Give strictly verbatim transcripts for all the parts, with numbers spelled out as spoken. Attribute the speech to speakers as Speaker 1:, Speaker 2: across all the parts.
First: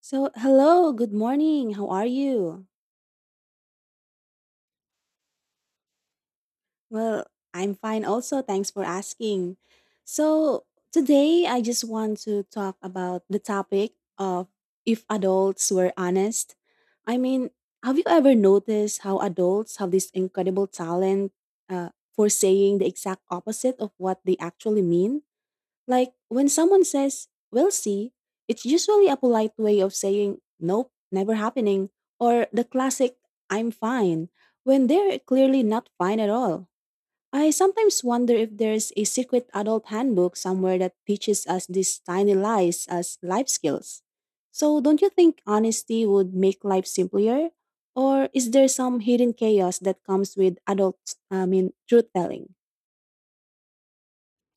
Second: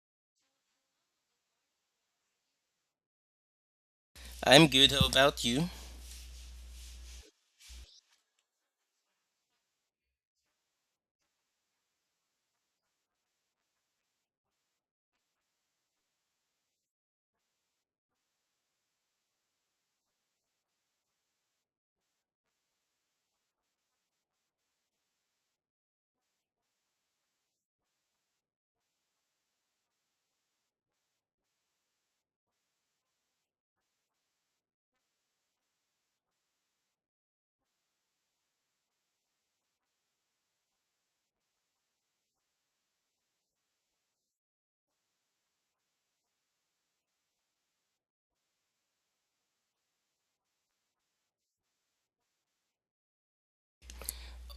Speaker 1: So, hello, good morning. How are you?
Speaker 2: I'm good. How about you?
Speaker 1: Well, I'm fine also. Thanks for asking. So, today I just want to talk about the topic of if adults were honest. I mean, have you ever noticed how adults have this incredible talent uh, for saying the exact opposite of what they actually mean? Like when someone says, we'll see, it's usually a polite way of saying, nope, never happening, or the classic, I'm fine, when they're clearly not fine at all. I sometimes wonder if there's a secret adult handbook somewhere that teaches us these tiny lies as life skills. So, don't you think honesty would make life simpler? Or is there some hidden chaos that comes with adult, I mean, truth telling?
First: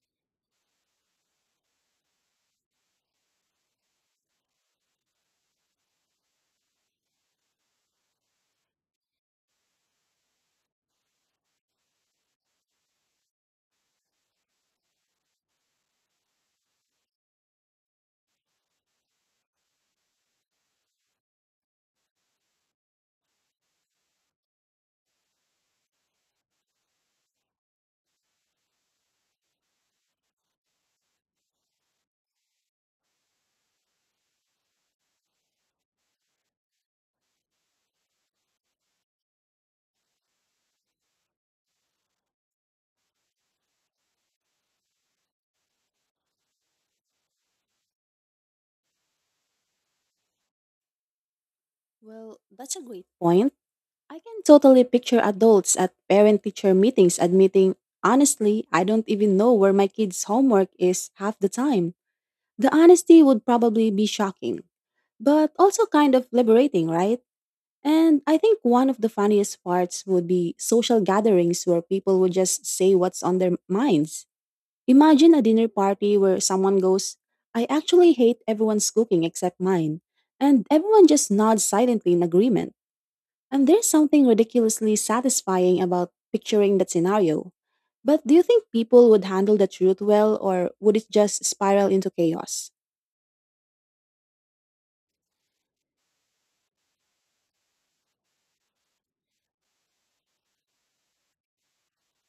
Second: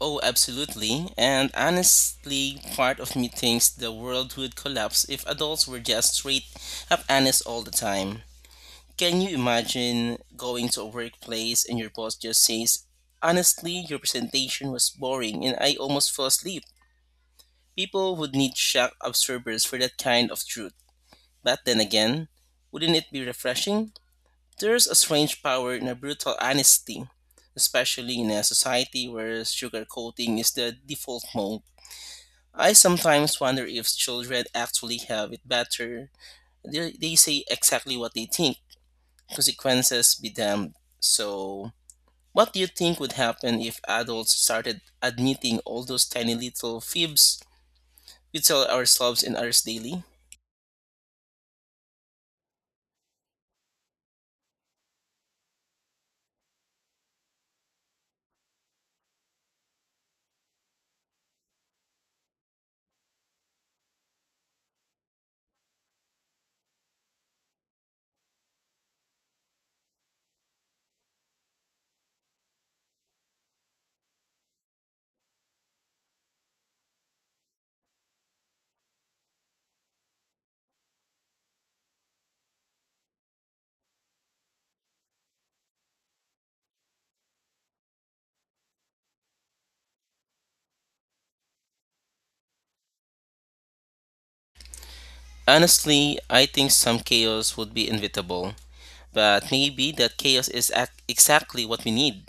Speaker 2: Oh, absolutely. And honestly, part of me thinks the world would collapse if adults were just straight up honest all the time. Can you imagine going to a workplace and your boss just says, "Honestly, your presentation was boring and I almost fell asleep?" People would need shock absorbers for that kind of truth. But then again, wouldn't it be refreshing? There's a strange power in a brutal honesty, especially in a society where sugarcoating is the default mode. I sometimes wonder if children actually have it better. They, they say exactly what they think, consequences be damned. So, what do you think would happen if adults started admitting all those tiny little fibs we tell ourselves and others daily?
Speaker 1: Well, that's a great point. I can totally picture adults at parent teacher meetings admitting, honestly, I don't even know where my kids' homework is half the time. The honesty would probably be shocking, but also kind of liberating, right? And I think one of the funniest parts would be social gatherings where people would just say what's on their minds. Imagine a dinner party where someone goes, I actually hate everyone's cooking except mine. And everyone just nods silently in agreement. And there's something ridiculously satisfying about picturing that scenario. But do you think people would handle the truth well, or would it just spiral into chaos?
Speaker 2: Honestly, I think some chaos would be inevitable. But maybe that chaos is ac- exactly what we need.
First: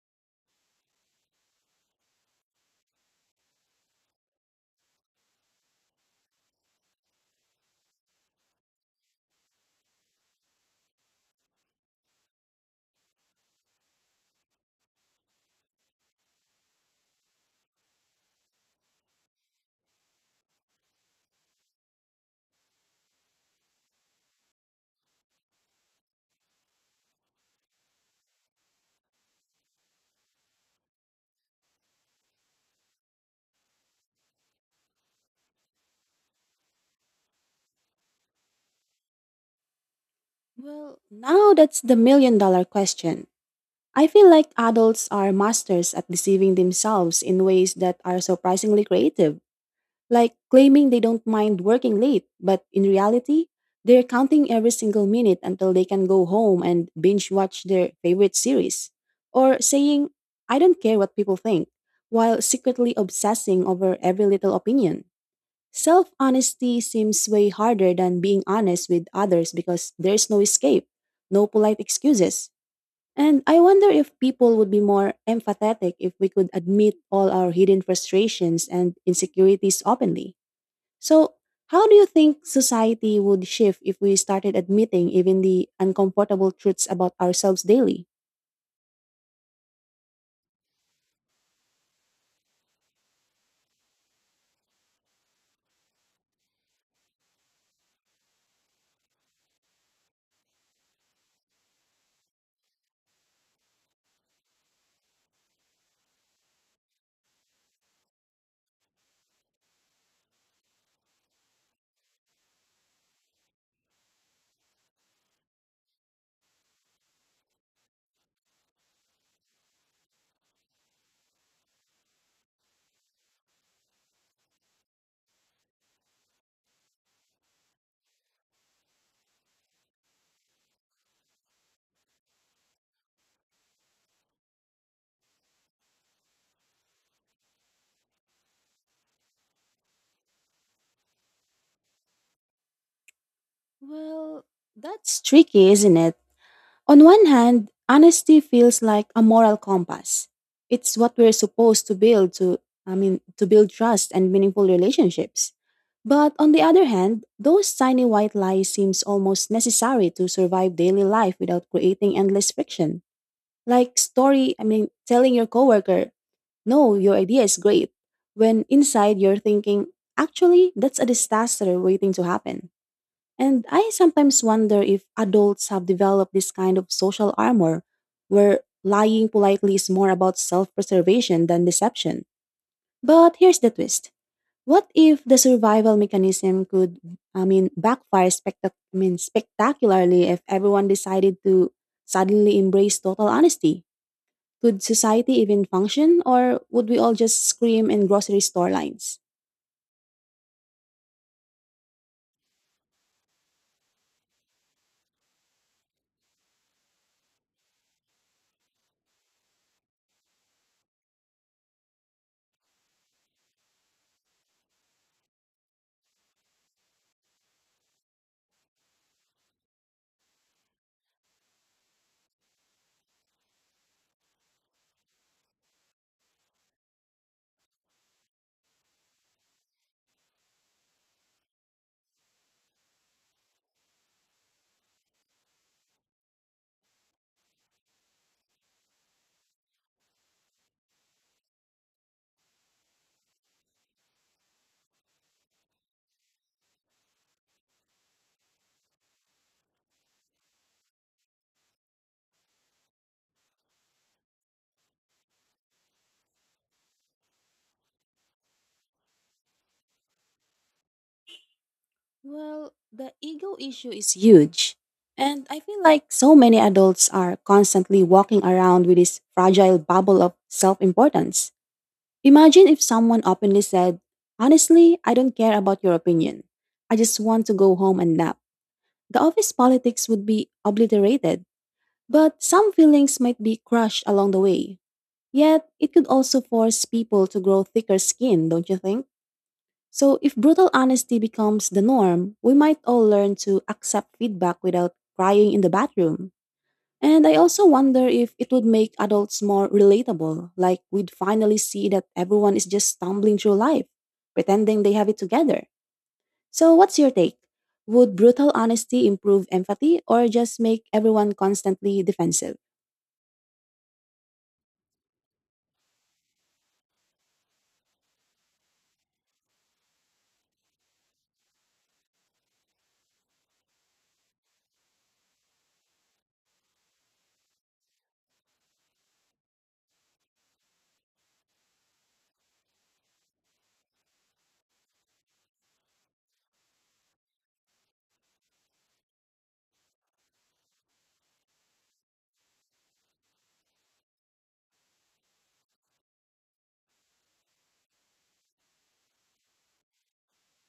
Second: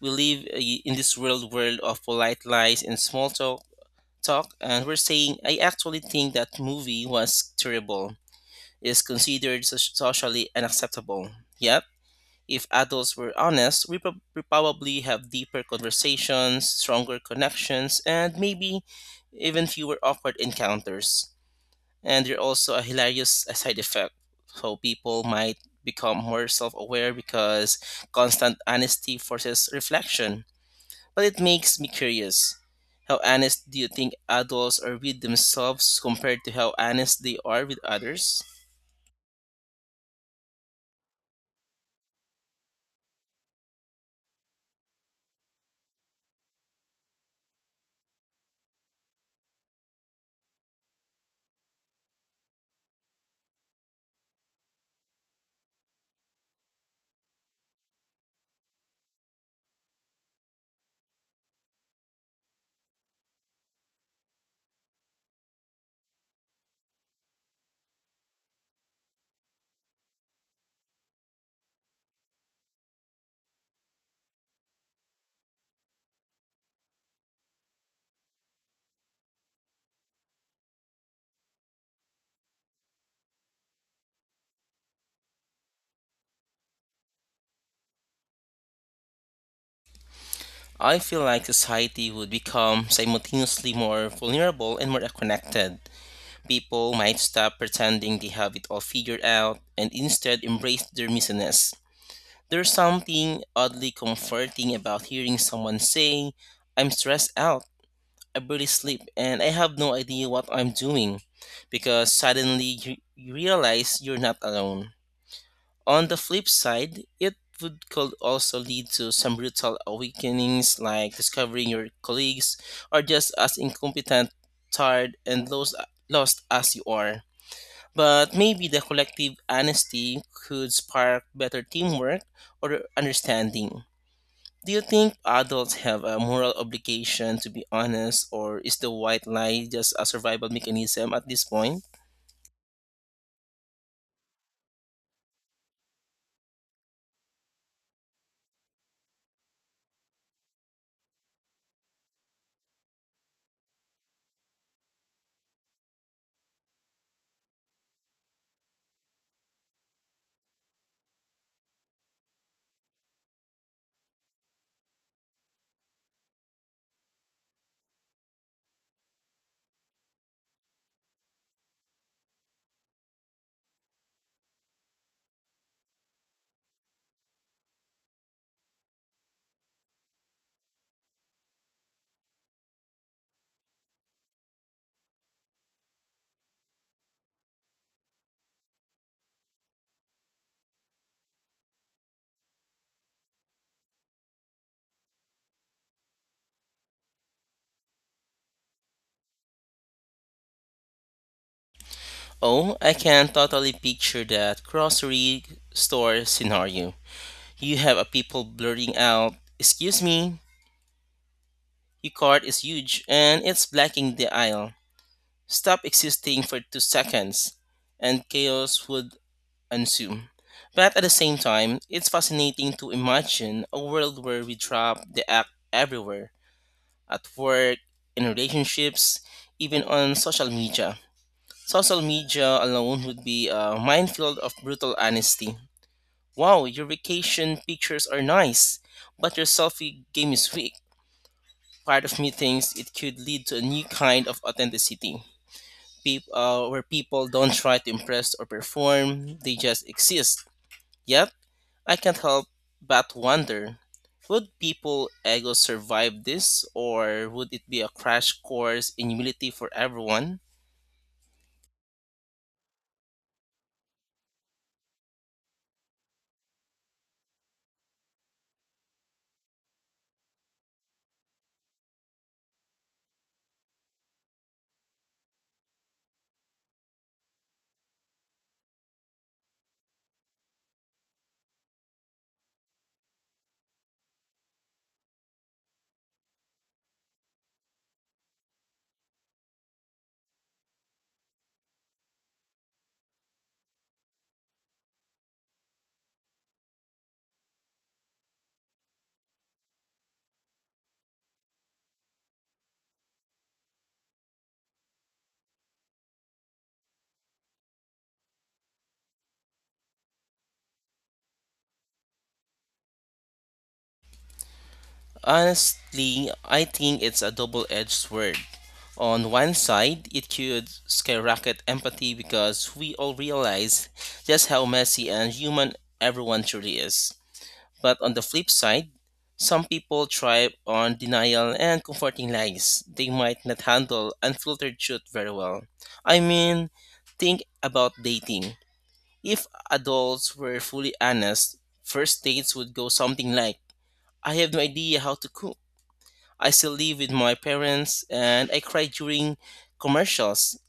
Speaker 2: We live uh, in this real world of polite lies and small talk, talk, and we're saying, I actually think that movie was terrible. It's considered so- socially unacceptable. Yep. If adults were honest, we, prob- we probably have deeper conversations, stronger connections, and maybe even fewer awkward encounters and they're also a hilarious side effect. So people might become more self aware because constant honesty forces reflection. But it makes me curious. How honest do you think adults are with themselves compared to how honest they are with others?
Speaker 1: Well, now that's the million dollar question. I feel like adults are masters at deceiving themselves in ways that are surprisingly creative. Like claiming they don't mind working late, but in reality, they're counting every single minute until they can go home and binge watch their favorite series. Or saying, I don't care what people think, while secretly obsessing over every little opinion. Self honesty seems way harder than being honest with others because there's no escape, no polite excuses. And I wonder if people would be more empathetic if we could admit all our hidden frustrations and insecurities openly. So, how do you think society would shift if we started admitting even the uncomfortable truths about ourselves daily?
Speaker 2: I feel like society would become simultaneously more vulnerable and more connected. People might stop pretending they have it all figured out and instead embrace their messiness. There's something oddly comforting about hearing someone say, I'm stressed out, I barely sleep, and I have no idea what I'm doing, because suddenly you, you realize you're not alone. On the flip side, it would could also lead to some brutal awakenings like discovering your colleagues are just as incompetent, tired, and lost, lost as you are. But maybe the collective honesty could spark better teamwork or understanding. Do you think adults have a moral obligation to be honest, or is the white lie just a survival mechanism at this point?
Speaker 1: Well, that's tricky, isn't it? On one hand, honesty feels like a moral compass. It's what we're supposed to build to I mean, to build trust and meaningful relationships. But on the other hand, those tiny white lies seems almost necessary to survive daily life without creating endless friction. Like story, I mean, telling your coworker, no, your idea is great. When inside you're thinking, actually, that's a disaster waiting to happen. And I sometimes wonder if adults have developed this kind of social armor where lying politely is more about self preservation than deception. But here's the twist. What if the survival mechanism could, I mean, backfire spectac- I mean, spectacularly if everyone decided to suddenly embrace total honesty? Could society even function, or would we all just scream in grocery store lines?
Speaker 2: Oh, I can totally picture that grocery store scenario. You have a people blurting out, Excuse me, your cart is huge and it's blocking the aisle. Stop existing for two seconds, and chaos would ensue. But at the same time, it's fascinating to imagine a world where we drop the act everywhere at work, in relationships, even on social media. Social media alone would be a minefield of brutal honesty. Wow, your vacation pictures are nice, but your selfie game is weak. Part of me thinks it could lead to a new kind of authenticity, peop- uh, where people don't try to impress or perform, they just exist. Yet, I can't help but wonder would people ego survive this, or would it be a crash course in humility for everyone?
Speaker 1: Well, the ego issue is huge. And I feel like so many adults are constantly walking around with this fragile bubble of self importance. Imagine if someone openly said, honestly, I don't care about your opinion. I just want to go home and nap. The office politics would be obliterated, but some feelings might be crushed along the way. Yet, it could also force people to grow thicker skin, don't you think? So, if brutal honesty becomes the norm, we might all learn to accept feedback without crying in the bathroom. And I also wonder if it would make adults more relatable, like we'd finally see that everyone is just stumbling through life, pretending they have it together. So, what's your take? Would brutal honesty improve empathy or just make everyone constantly defensive?
Speaker 2: Honestly, I think it's a double edged sword. On one side, it could skyrocket empathy because we all realize just how messy and human everyone truly is. But on the flip side, some people thrive on denial and comforting lies. They might not handle unfiltered truth very well. I mean, think about dating. If adults were fully honest, first dates would go something like I have no idea how to cook. I still live with my parents and I cry during commercials.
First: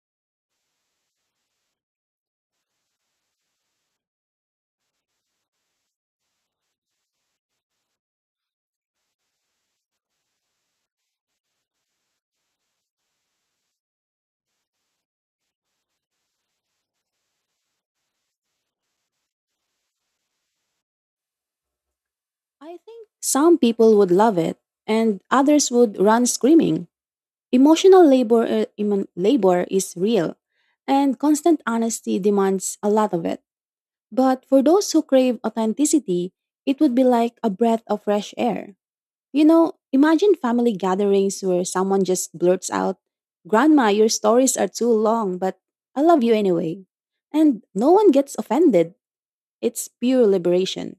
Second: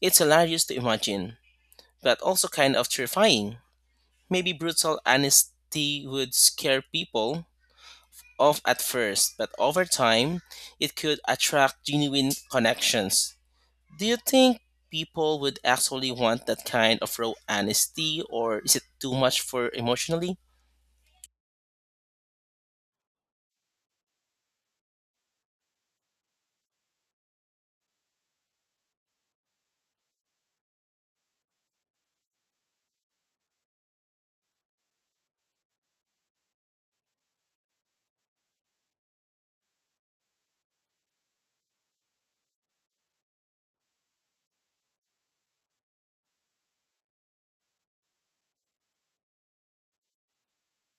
Speaker 2: It's hilarious to imagine, but also kind of terrifying. Maybe brutal honesty would scare people off at first, but over time, it could attract genuine connections. Do you think people would actually want that kind of raw honesty, or is it too much for emotionally?
Speaker 1: I think some people would love it and others would run screaming. Emotional labor, uh, emo- labor is real, and constant honesty demands a lot of it. But for those who crave authenticity, it would be like a breath of fresh air. You know, imagine family gatherings where someone just blurts out, Grandma, your stories are too long, but I love you anyway. And no one gets offended. It's pure liberation.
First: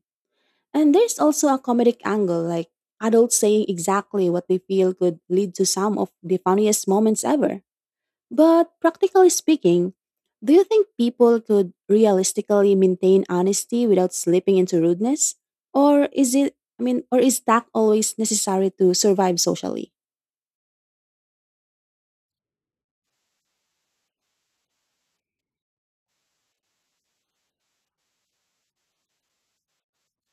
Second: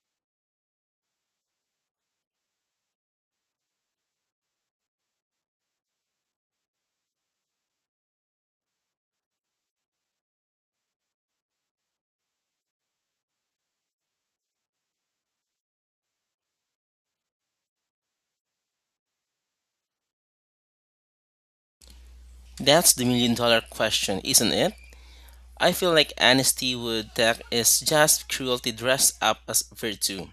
Speaker 1: And there's also a comedic angle, like adults saying exactly what they feel could lead to some of the funniest moments ever. But practically speaking, do you think people could realistically maintain honesty without slipping into rudeness? Or is it, I mean, or is tact always necessary to survive socially?
Speaker 2: That's the million dollar question, isn't it? I feel like honesty would that is just cruelty dressed up as virtue.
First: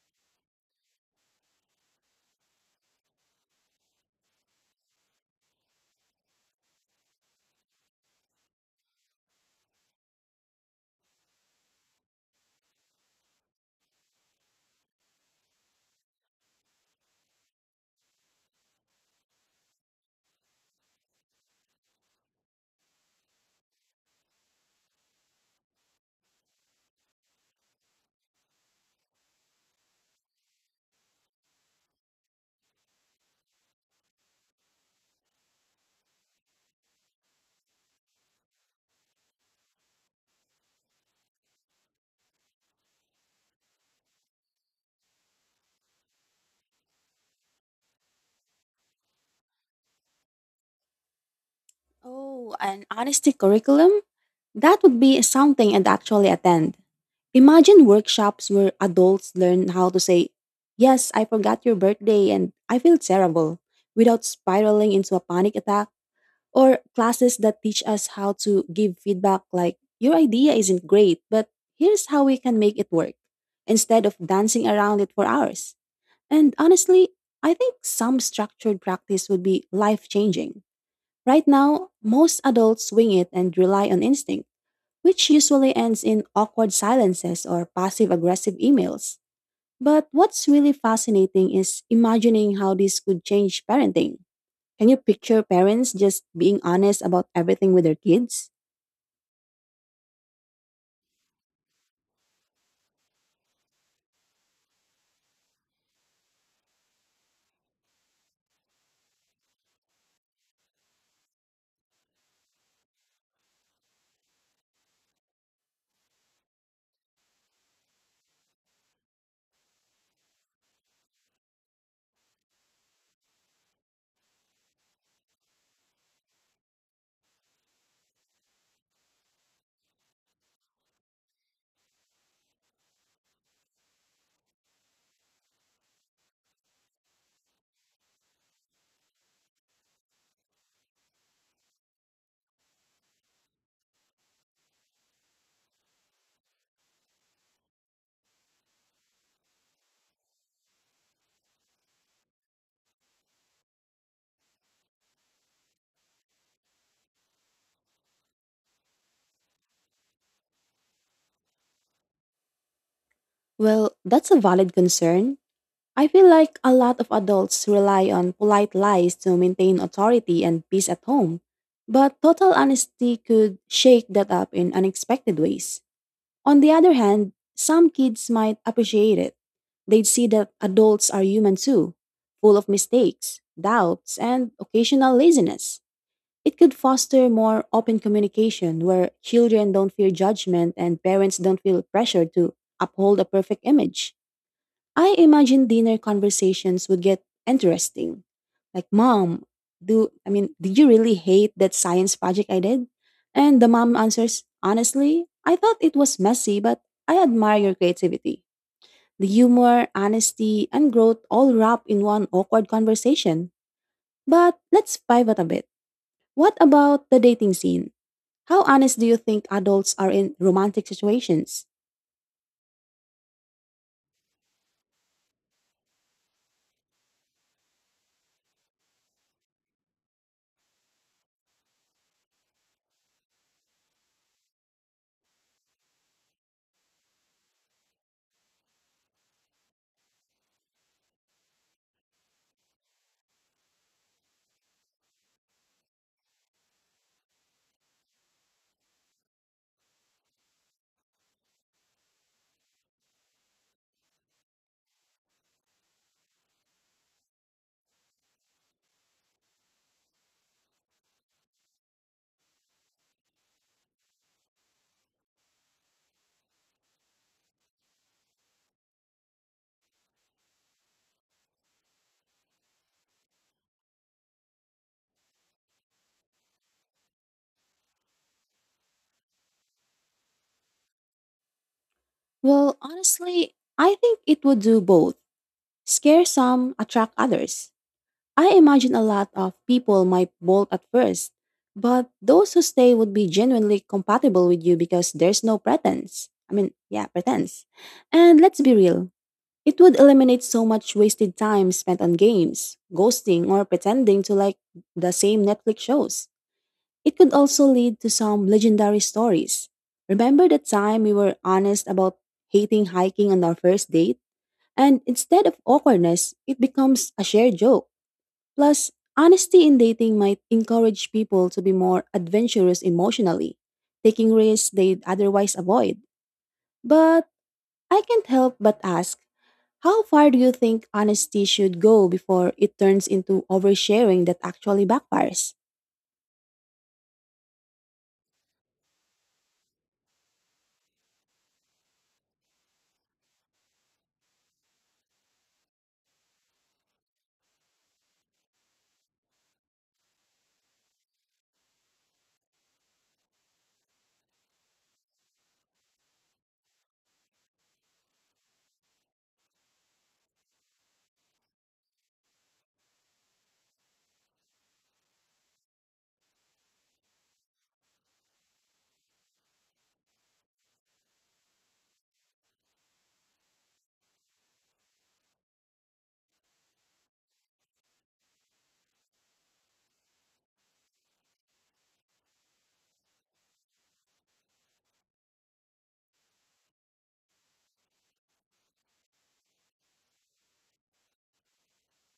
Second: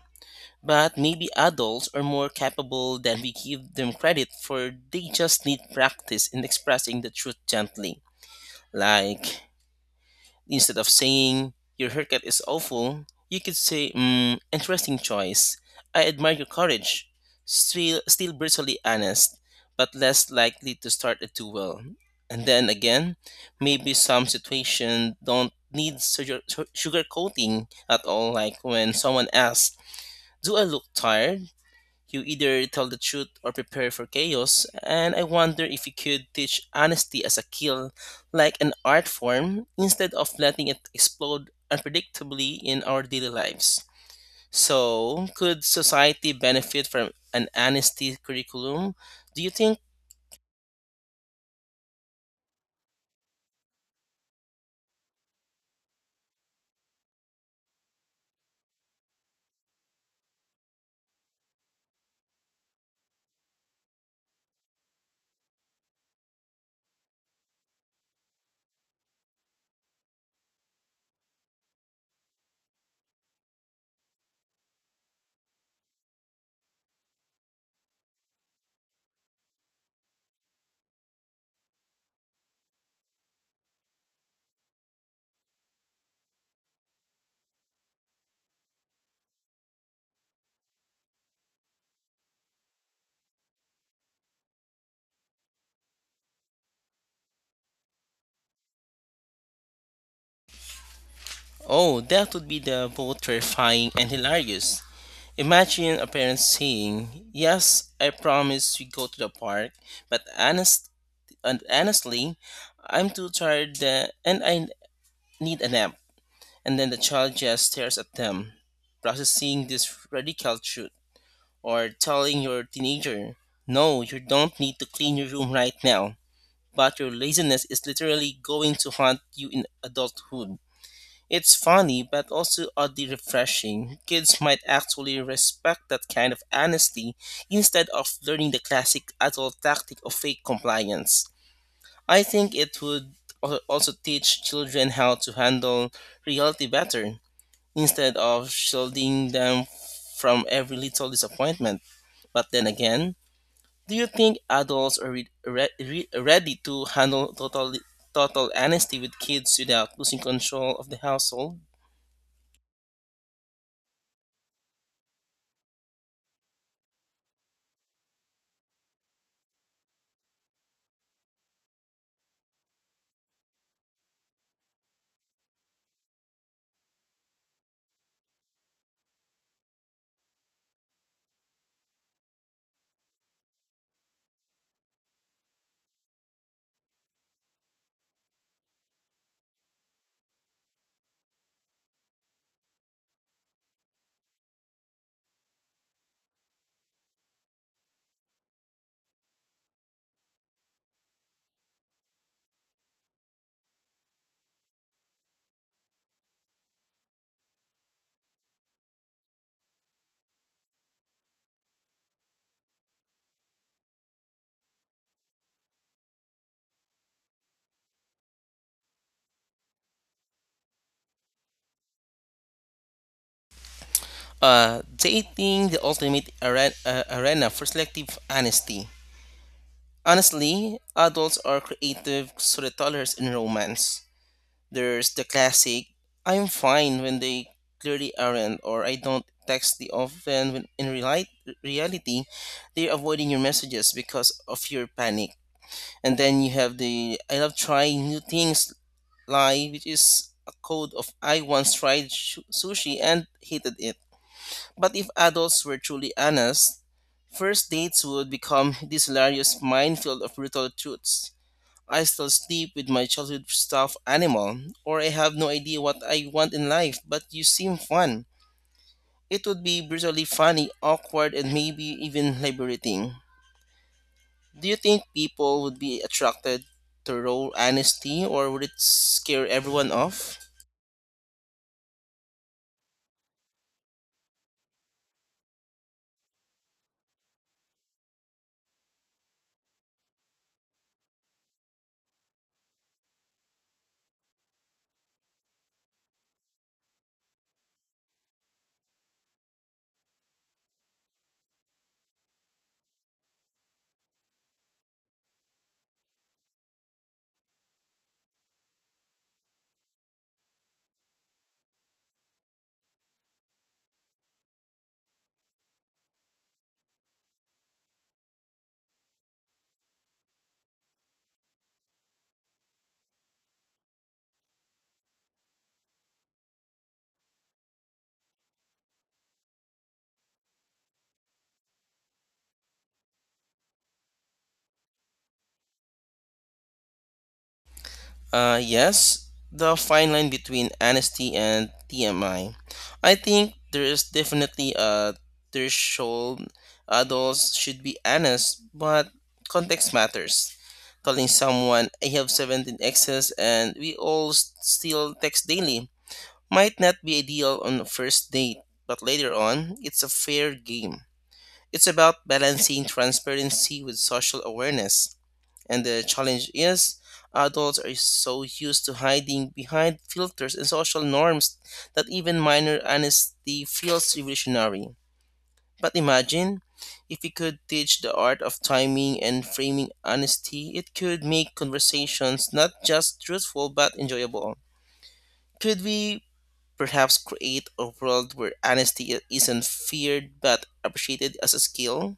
Speaker 2: But maybe adults are more capable than we give them credit for they just need practice in expressing the truth gently. Like instead of saying, Your haircut is awful, you could say, mm, Interesting choice. I admire your courage. Still, still brutally honest, but less likely to start a duel. And then again, maybe some situation don't need sugar, sugar coating at all, like when someone asks, Do I look tired? You either tell the truth or prepare for chaos, and I wonder if you could teach honesty as a skill, like an art form, instead of letting it explode unpredictably in our daily lives. So, could society benefit from an honesty curriculum? Do you think?
Speaker 1: Oh, an honesty curriculum? That would be something I'd actually attend. Imagine workshops where adults learn how to say, yes, I forgot your birthday and I feel terrible, without spiraling into a panic attack, or classes that teach us how to give feedback like, your idea isn't great, but here's how we can make it work, instead of dancing around it for hours. And honestly, I think some structured practice would be life changing. Right now, most adults wing it and rely on instinct, which usually ends in awkward silences or passive aggressive emails. But what's really fascinating is imagining how this could change parenting. Can you picture parents just being honest about everything with their kids?
Speaker 2: Oh, that would be the both terrifying and hilarious. Imagine a parent saying, Yes, I promise we go to the park, but honest and honestly, I'm too tired uh, and I need a nap. And then the child just stares at them, processing this radical truth, or telling your teenager, no, you don't need to clean your room right now, but your laziness is literally going to haunt you in adulthood. It's funny, but also oddly refreshing. Kids might actually respect that kind of honesty instead of learning the classic adult tactic of fake compliance. I think it would al- also teach children how to handle reality better instead of shielding them from every little disappointment. But then again, do you think adults are re- re- re- ready to handle total total honesty with kids without losing control of the household?
Speaker 1: Well, that's a valid concern. I feel like a lot of adults rely on polite lies to maintain authority and peace at home. But total honesty could shake that up in unexpected ways. On the other hand, some kids might appreciate it. They'd see that adults are human too, full of mistakes, doubts, and occasional laziness. It could foster more open communication where children don't fear judgment and parents don't feel pressured to uphold a perfect image. I imagine dinner conversations would get interesting. Like, mom, do I mean, did you really hate that science project I did? And the mom answers, honestly, I thought it was messy, but I admire your creativity. The humor, honesty, and growth all wrapped in one awkward conversation. But let's pivot a bit. What about the dating scene? How honest do you think adults are in romantic situations?
Speaker 2: Uh, dating the ultimate are- uh, arena for selective honesty. Honestly, adults are creative storytellers in romance. There's the classic, I'm fine when they clearly aren't, or I don't text the often when in reali- reality, they're avoiding your messages because of your panic. And then you have the I love trying new things lie, which is a code of I once tried sh- sushi and hated it. But if adults were truly honest, first dates would become this hilarious minefield of brutal truths. I still sleep with my childhood stuffed animal, or I have no idea what I want in life, but you seem fun. It would be brutally funny, awkward, and maybe even liberating. Do you think people would be attracted to raw honesty, or would it scare everyone off?
Speaker 1: Well, honestly, I think it would do both. Scare some, attract others. I imagine a lot of people might bolt at first, but those who stay would be genuinely compatible with you because there's no pretense. I mean, yeah, pretense. And let's be real, it would eliminate so much wasted time spent on games, ghosting, or pretending to like the same Netflix shows. It could also lead to some legendary stories. Remember the time we were honest about hating hiking on our first date? And instead of awkwardness, it becomes a shared joke. Plus, honesty in dating might encourage people to be more adventurous emotionally, taking risks they'd otherwise avoid. But I can't help but ask, how far do you think honesty should go before it turns into oversharing that actually backfires?
Speaker 2: Uh, yes, the fine line between honesty and T M I. I I think there is definitely a threshold. Adults should be honest, but context matters. Telling someone I have seventeen exes and we all s- still text daily might not be ideal on the first date, but later on, it's a fair game. It's about balancing transparency with social awareness. And the challenge is adults are so used to hiding behind filters and social norms that even minor honesty feels revolutionary. But imagine if we could teach the art of timing and framing honesty, it could make conversations not just truthful but enjoyable. Could we perhaps create a world where honesty isn't feared but appreciated as a skill?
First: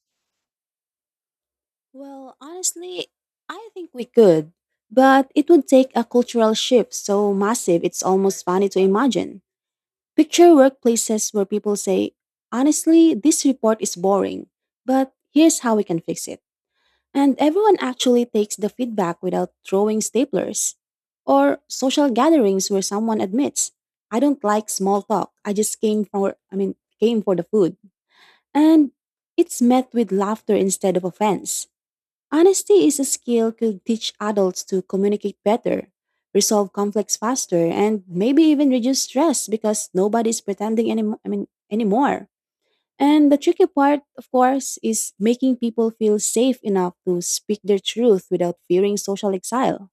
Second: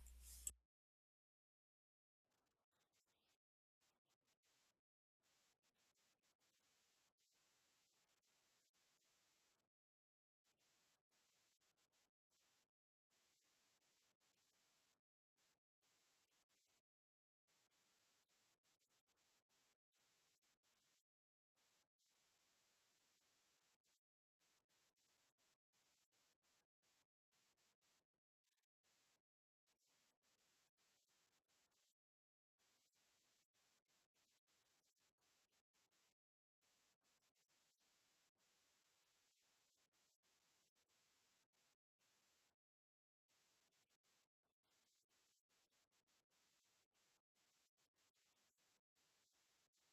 Speaker 1: Well, honestly, I think we could. But it would take a cultural shift so massive it's almost funny to imagine. Picture workplaces where people say, honestly, this report is boring, but here's how we can fix it. And everyone actually takes the feedback without throwing staplers. Or social gatherings where someone admits, I don't like small talk. I just came for I mean came for the food. And it's met with laughter instead of offense. Honesty is a skill could teach adults to communicate better, resolve conflicts faster, and maybe even reduce stress because nobody's pretending any I mean anymore. And the tricky part, of course, is making people feel safe enough to speak their truth without fearing social exile.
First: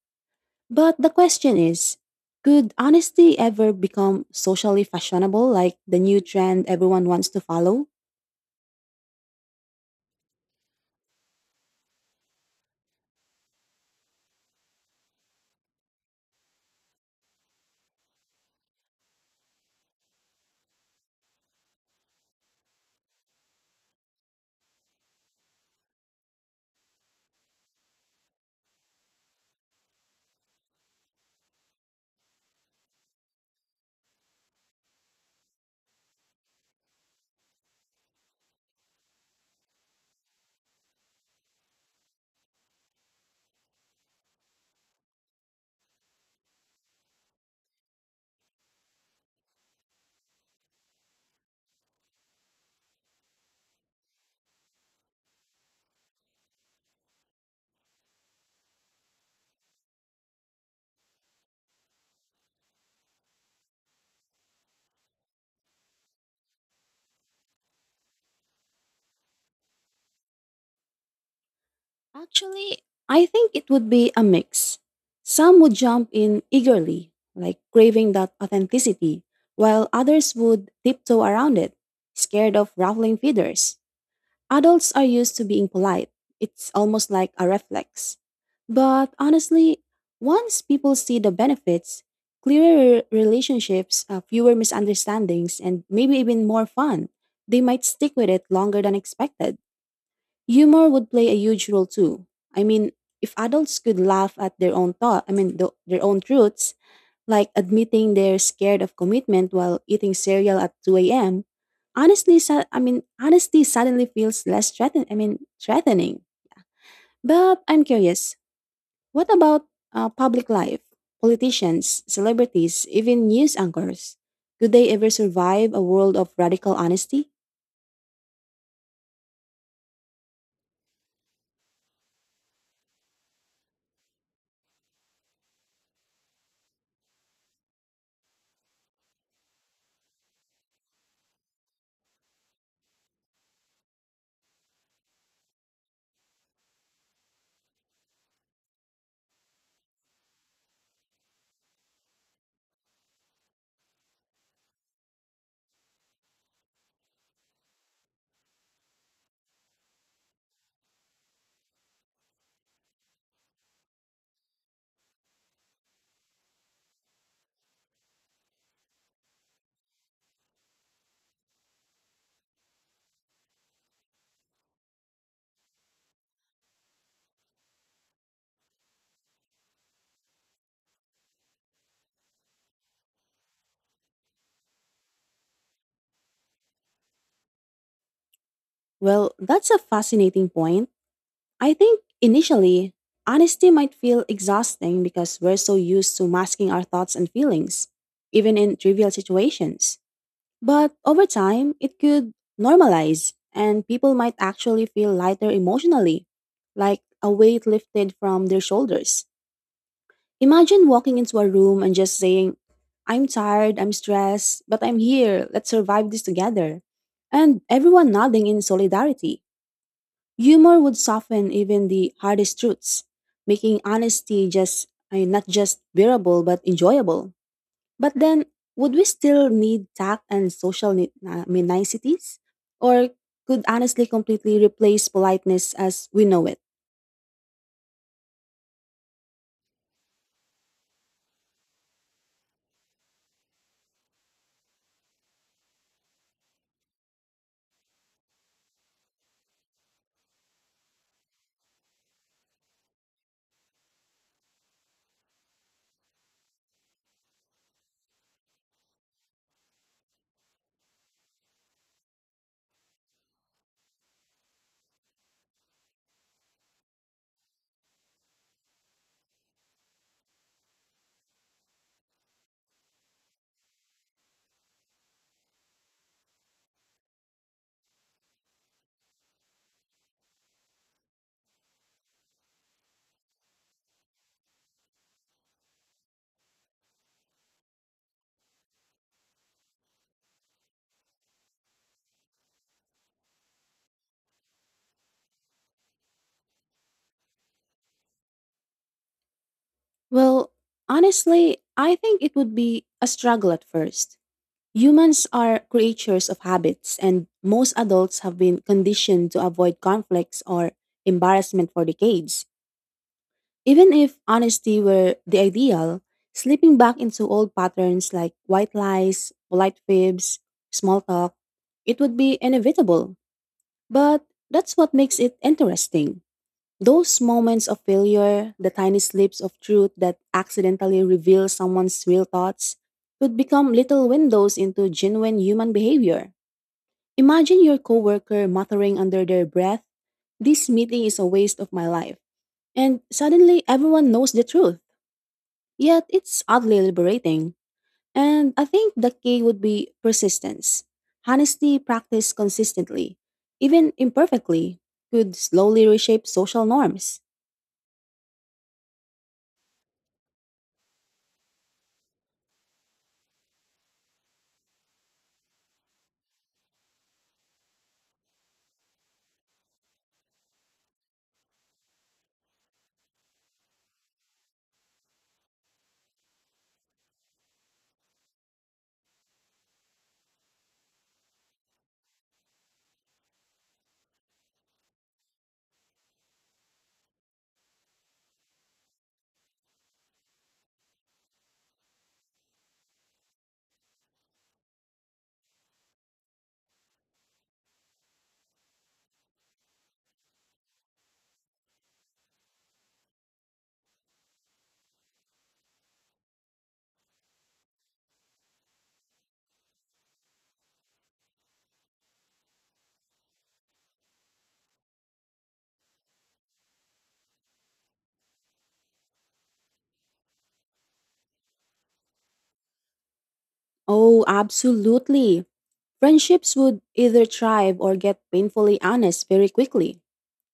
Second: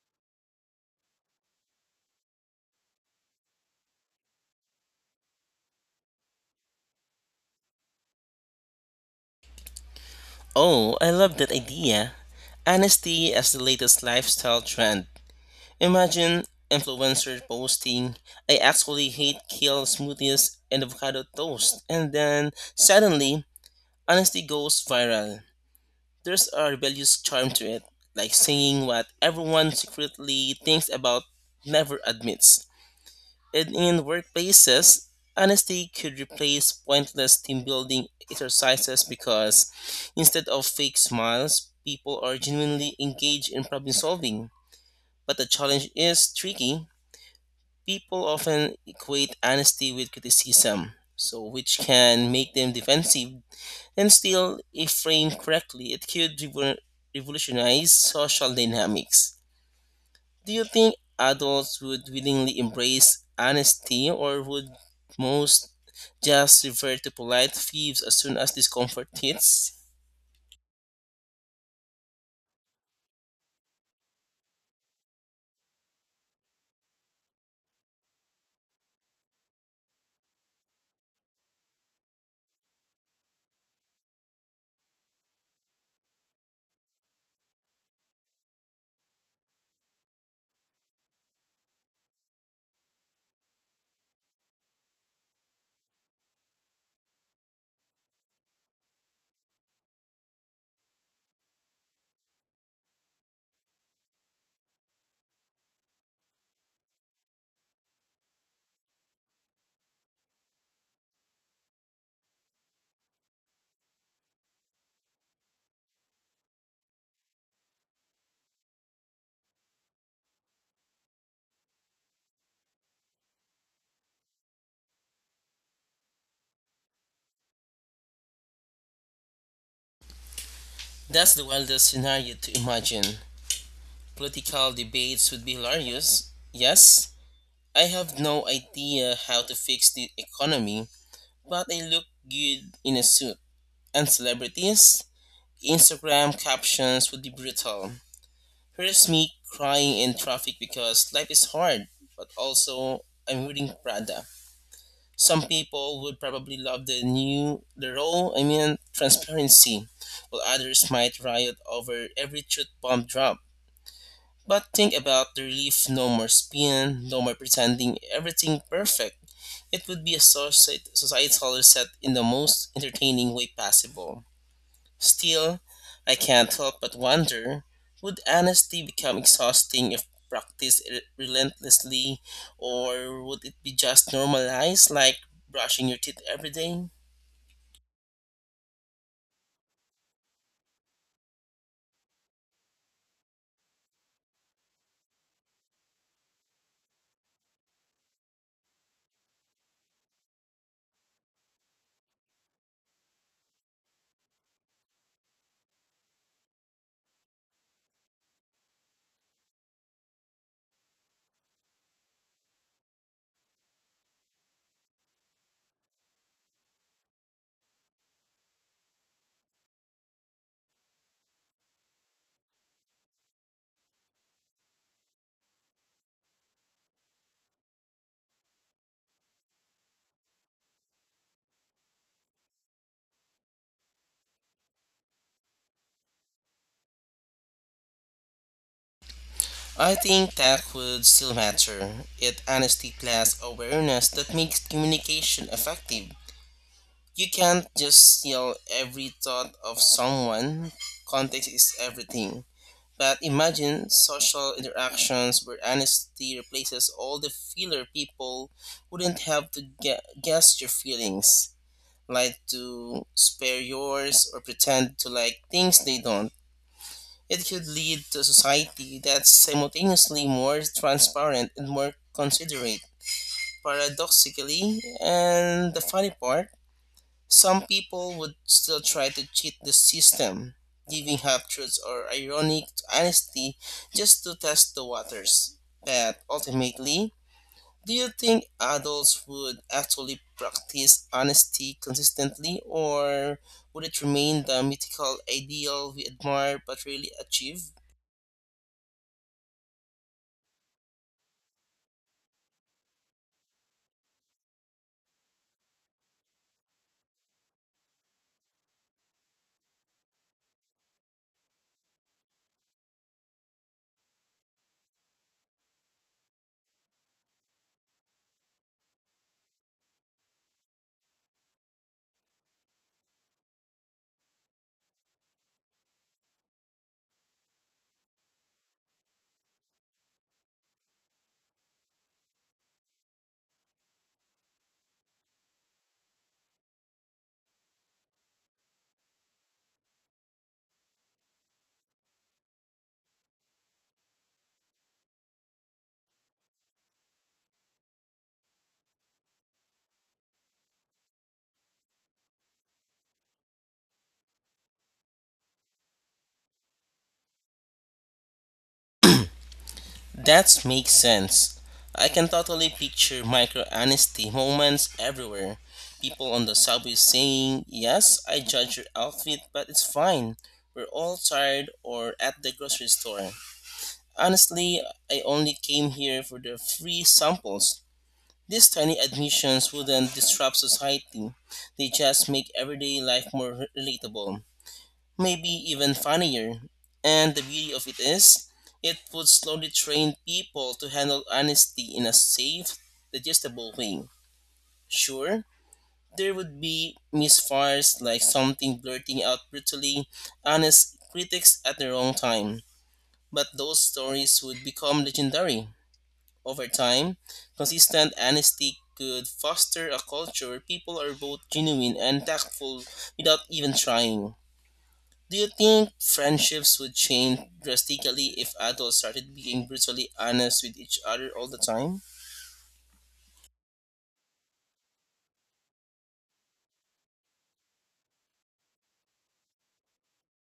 Speaker 1: But the question is, could honesty ever become socially fashionable like the new trend everyone wants to follow?
Speaker 2: Oh, I love that idea. Honesty as the latest lifestyle trend. Imagine influencers boasting, I actually hate kale smoothies and avocado toast. And then suddenly, honesty goes viral. There's a rebellious charm to it, like saying what everyone secretly thinks about never admits. And in workplaces, honesty could replace pointless team building exercises because instead of fake smiles, people are genuinely engaged in problem solving. But the challenge is tricky. People often equate honesty with criticism, so which can make them defensive. And still, if framed correctly, it could revo- revolutionize social dynamics. Do you think adults would willingly embrace honesty, or would most just revert to polite thieves as soon as discomfort hits?
Speaker 1: Actually, I think it would be a mix. Some would jump in eagerly, like craving that authenticity, while others would tiptoe around it, scared of ruffling feathers. Adults are used to being polite, it's almost like a reflex. But honestly, once people see the benefits, clearer relationships, uh, fewer misunderstandings, and maybe even more fun, they might stick with it longer than expected. Humor would play a huge role too. I mean, if adults could laugh at their own thought, I mean, th- their own truths, like admitting they're scared of commitment while eating cereal at two a m, honestly, su- I mean, honesty suddenly feels less threatening. I mean, threatening. But I'm curious, what about uh, public life? Politicians, celebrities, even news anchors? Could they ever survive a world of radical honesty?
Speaker 2: That's the wildest scenario to imagine. Political debates would be hilarious, yes. I have no idea how to fix the economy, but I look good in a suit. And celebrities? Instagram captions would be brutal. Here's me crying in traffic because life is hard, but also I'm reading Prada. Some people would probably love the new, the role, I mean, transparency, while others might riot over every truth bomb drop. But think about the relief no more spin, no more pretending everything perfect. It would be a societ- societal reset in the most entertaining way possible. Still, I can't help but wonder would honesty become exhausting if practiced re- relentlessly, or would it be just normalized like brushing your teeth every day?
Speaker 1: Well, that's a fascinating point. I think initially, honesty might feel exhausting because we're so used to masking our thoughts and feelings, even in trivial situations. But over time, it could normalize, and people might actually feel lighter emotionally, like a weight lifted from their shoulders. Imagine walking into a room and just saying, I'm tired, I'm stressed, but I'm here, let's survive this together. And everyone nodding in solidarity. Humor would soften even the hardest truths, making honesty just I mean, not just bearable but enjoyable. But then, would we still need tact and social ni- I mean, niceties, or could honestly completely replace politeness as we know it?
Speaker 2: I think that would still matter. It honesty plus awareness that makes communication effective. You can't just yell every thought of someone. Context is everything. But imagine social interactions where honesty replaces all the filler people wouldn't have to gue- guess your feelings, like to spare yours or pretend to like things they don't. It could lead to a society that's simultaneously more transparent and more considerate. Paradoxically, and the funny part, some people would still try to cheat the system, giving half truths or ironic honesty just to test the waters. But ultimately, do you think adults would actually practice honesty consistently, or would it remain the mythical ideal we admire but rarely achieve?
Speaker 1: Well, honestly, I think it would be a struggle at first. Humans are creatures of habits, and most adults have been conditioned to avoid conflicts or embarrassment for decades. Even if honesty were the ideal, slipping back into old patterns like white lies, polite fibs, small talk, it would be inevitable. But that's what makes it interesting. Those moments of failure, the tiny slips of truth that accidentally reveal someone's real thoughts, could become little windows into genuine human behavior. Imagine your coworker muttering under their breath, this meeting is a waste of my life. And suddenly everyone knows the truth. Yet it's oddly liberating. And I think the key would be persistence. Honesty practiced consistently, even imperfectly, could slowly reshape social norms.
Speaker 2: That makes sense. I can totally picture micro honesty moments everywhere. People on the subway saying, Yes, I judge your outfit, but it's fine. We're all tired or at the grocery store. Honestly, I only came here for the free samples. These tiny admissions wouldn't disrupt society, they just make everyday life more relatable maybe even funnier. And the beauty of it is, it would slowly train people to handle honesty in a safe, digestible way. Sure, there would be misfires like something blurting out brutally honest critics at the wrong time, but those stories would become legendary. Over time, consistent honesty could foster a culture where people are both genuine and tactful without even trying. Do you think friendships would change drastically if adults started being brutally honest with each other all the time?
Speaker 1: Oh, absolutely. Friendships would either thrive or get painfully honest very quickly.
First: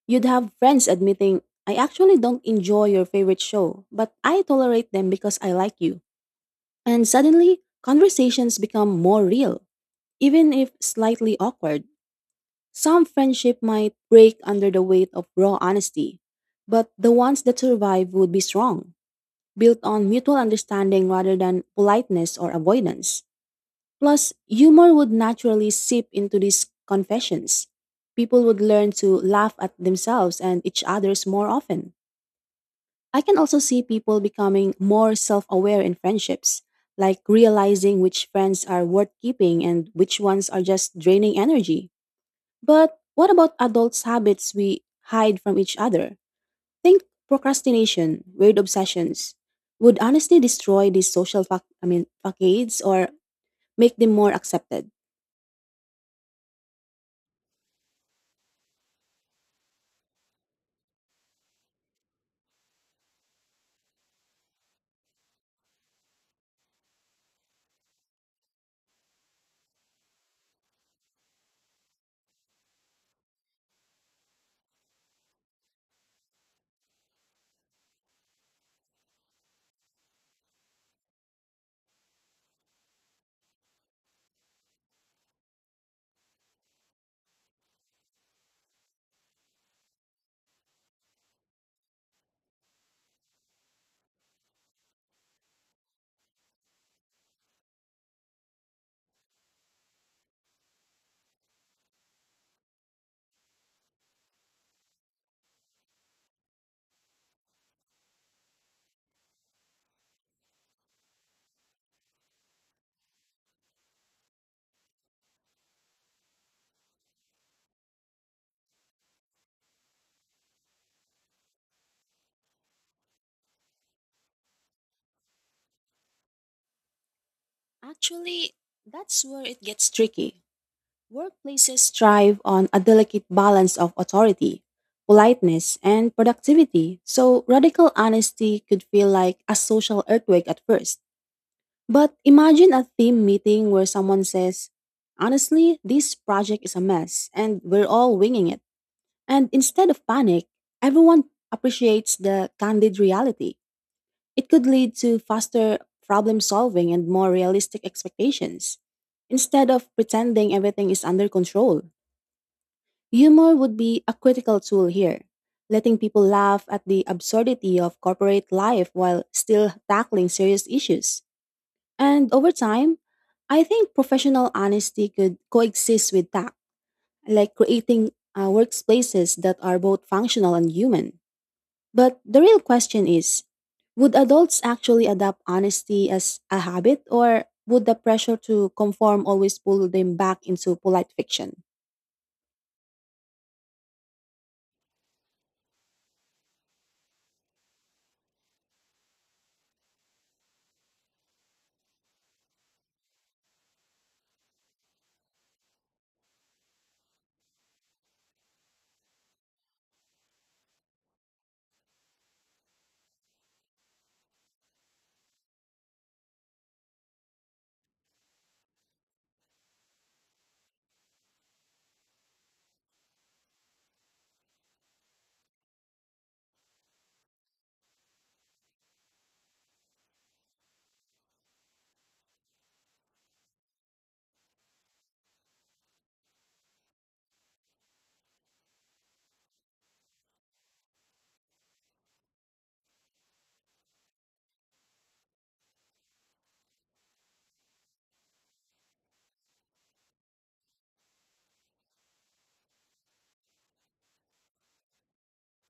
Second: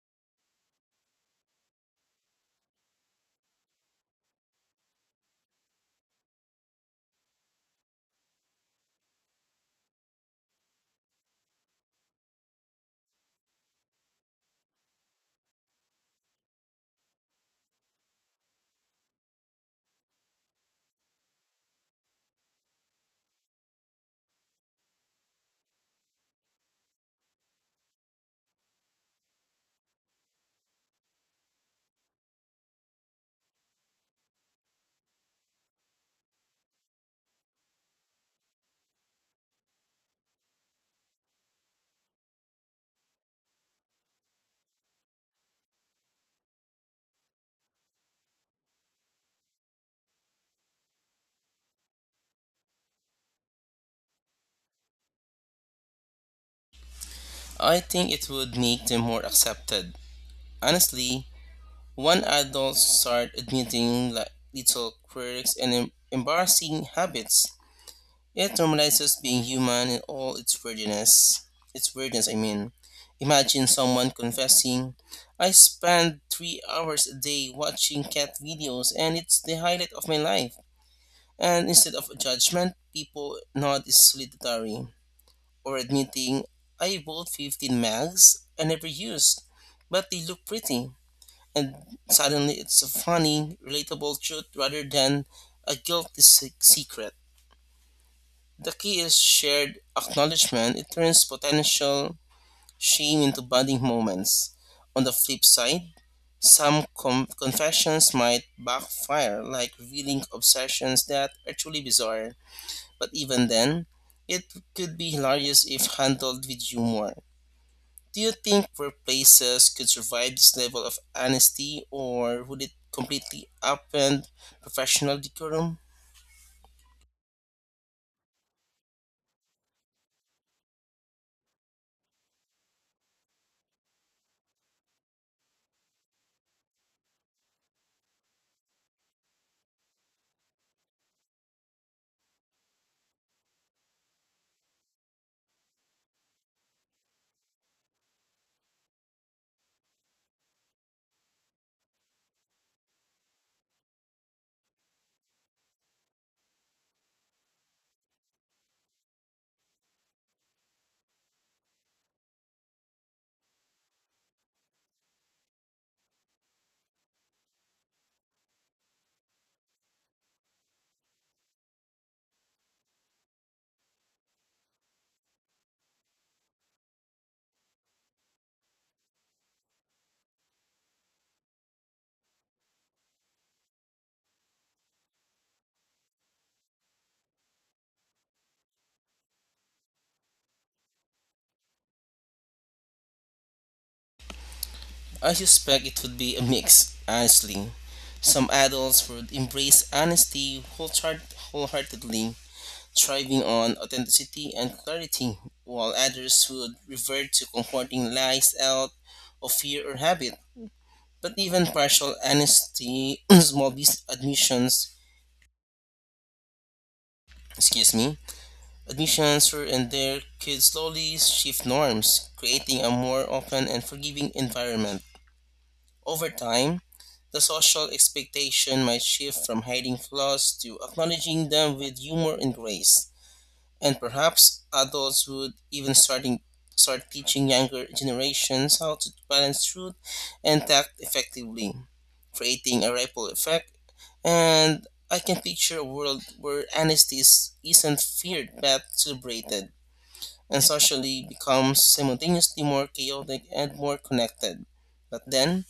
Speaker 1: You'd have friends admitting, I actually don't enjoy your favorite show, but I tolerate them because I like you. And suddenly, conversations become more real, even if slightly awkward. Some friendship might break under the weight of raw honesty, but the ones that survive would be strong, built on mutual understanding rather than politeness or avoidance. Plus, humor would naturally seep into these confessions. People would learn to laugh at themselves and each other's more often. I can also see people becoming more self aware in friendships, like realizing which friends are worth keeping and which ones are just draining energy. But what about adults' habits we hide from each other? Think procrastination, weird obsessions. Would honesty destroy these social fac- I mean facades or make them more accepted?
Speaker 2: I think it would make them more accepted. Honestly, when adults start admitting like little quirks and em- embarrassing habits, it normalizes being human in all its weirdness. Its weirdness, I mean. Imagine someone confessing, I spend three hours a day watching cat videos and it's the highlight of my life. And instead of judgment, people nod in solidarity or admitting, I bought fifteen mags I never used, but they look pretty. And suddenly it's a funny, relatable truth rather than a guilty se- secret. The key is shared acknowledgement. It turns potential shame into bonding moments. On the flip side, some com- confessions might backfire, like revealing obsessions that are truly bizarre but even then, it could be hilarious if handled with humor. Do you think workplaces could survive this level of honesty, or would it completely upend professional decorum?
Speaker 1: Actually, that's where it gets tricky. Workplaces thrive on a delicate balance of authority, politeness, and productivity, so radical honesty could feel like a social earthquake at first. But imagine a team meeting where someone says, honestly, this project is a mess and we're all winging it. And instead of panic, everyone appreciates the candid reality. It could lead to faster problem solving and more realistic expectations. Instead of pretending everything is under control, humor would be a critical tool here, letting people laugh at the absurdity of corporate life while still tackling serious issues. And over time, I think professional honesty could coexist with tact, like creating uh, workplaces that are both functional and human. But the real question is, would adults actually adopt honesty as a habit, or would the pressure to conform always pull them back into polite fiction?
Speaker 2: I suspect it would be a mix, honestly. Some adults would embrace honesty wholehart- wholeheartedly, thriving on authenticity and clarity, while others would revert to comforting lies out of fear or habit. But even partial amnesty, small business admissions, excuse me, admissions were and there could slowly shift norms, creating a more open and forgiving environment. Over time, the social expectation might shift from hiding flaws to acknowledging them with humor and grace. And perhaps adults would even starting start teaching younger generations how to balance truth and tact effectively, creating a ripple effect. And I can picture a world where honesty is- isn't feared but celebrated, and socially becomes simultaneously more chaotic and more connected. But then,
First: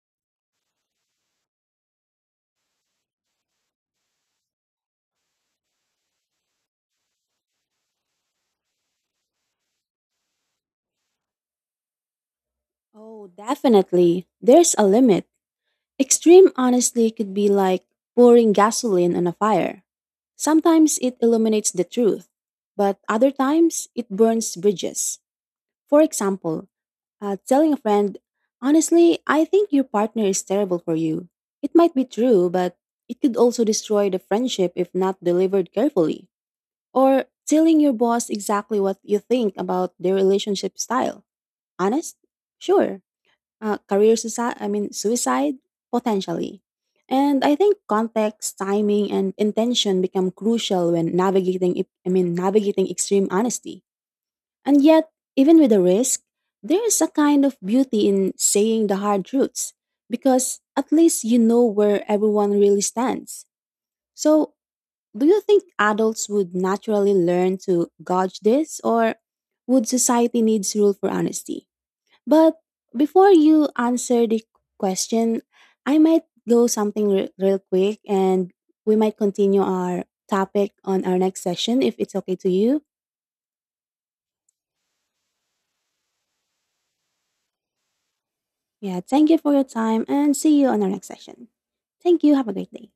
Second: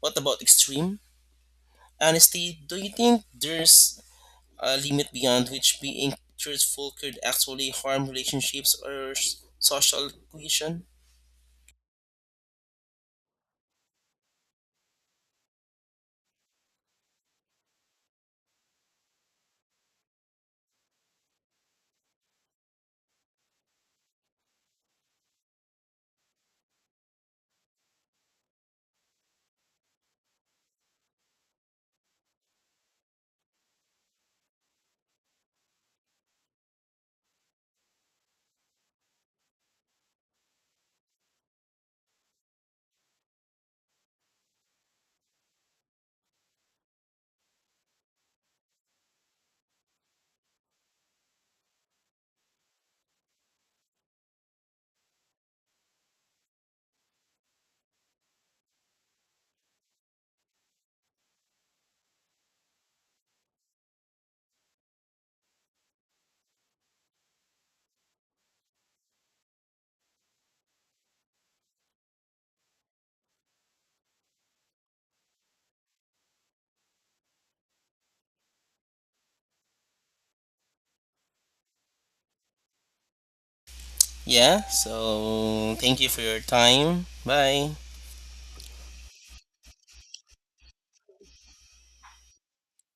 Speaker 2: what about extreme honesty? Do you think there's a limit beyond which being truthful could actually harm relationships or s- social cohesion.
Speaker 1: Oh, definitely. There's a limit. Extreme honesty could be like pouring gasoline on a fire. Sometimes it illuminates the truth, but other times it burns bridges. For example, uh, telling a friend, honestly, I think your partner is terrible for you. It might be true, but it could also destroy the friendship if not delivered carefully. Or telling your boss exactly what you think about their relationship style. Honest? Sure, uh, career suicide, I mean suicide potentially. And I think context, timing, and intention become crucial when navigating. Ex- I mean, navigating extreme honesty. And yet, even with the risk, there is a kind of beauty in saying the hard truths because at least you know where everyone really stands. So, do you think adults would naturally learn to gauge this, or would society needs rule for honesty? But before you answer the question, I might go something re- real quick and we might continue our topic on our next session if it's okay to you.
Speaker 2: Yeah, so thank you for your time. Bye.
Speaker 1: Yeah, thank you for your time and see you on our next session. Thank you. Have a great day.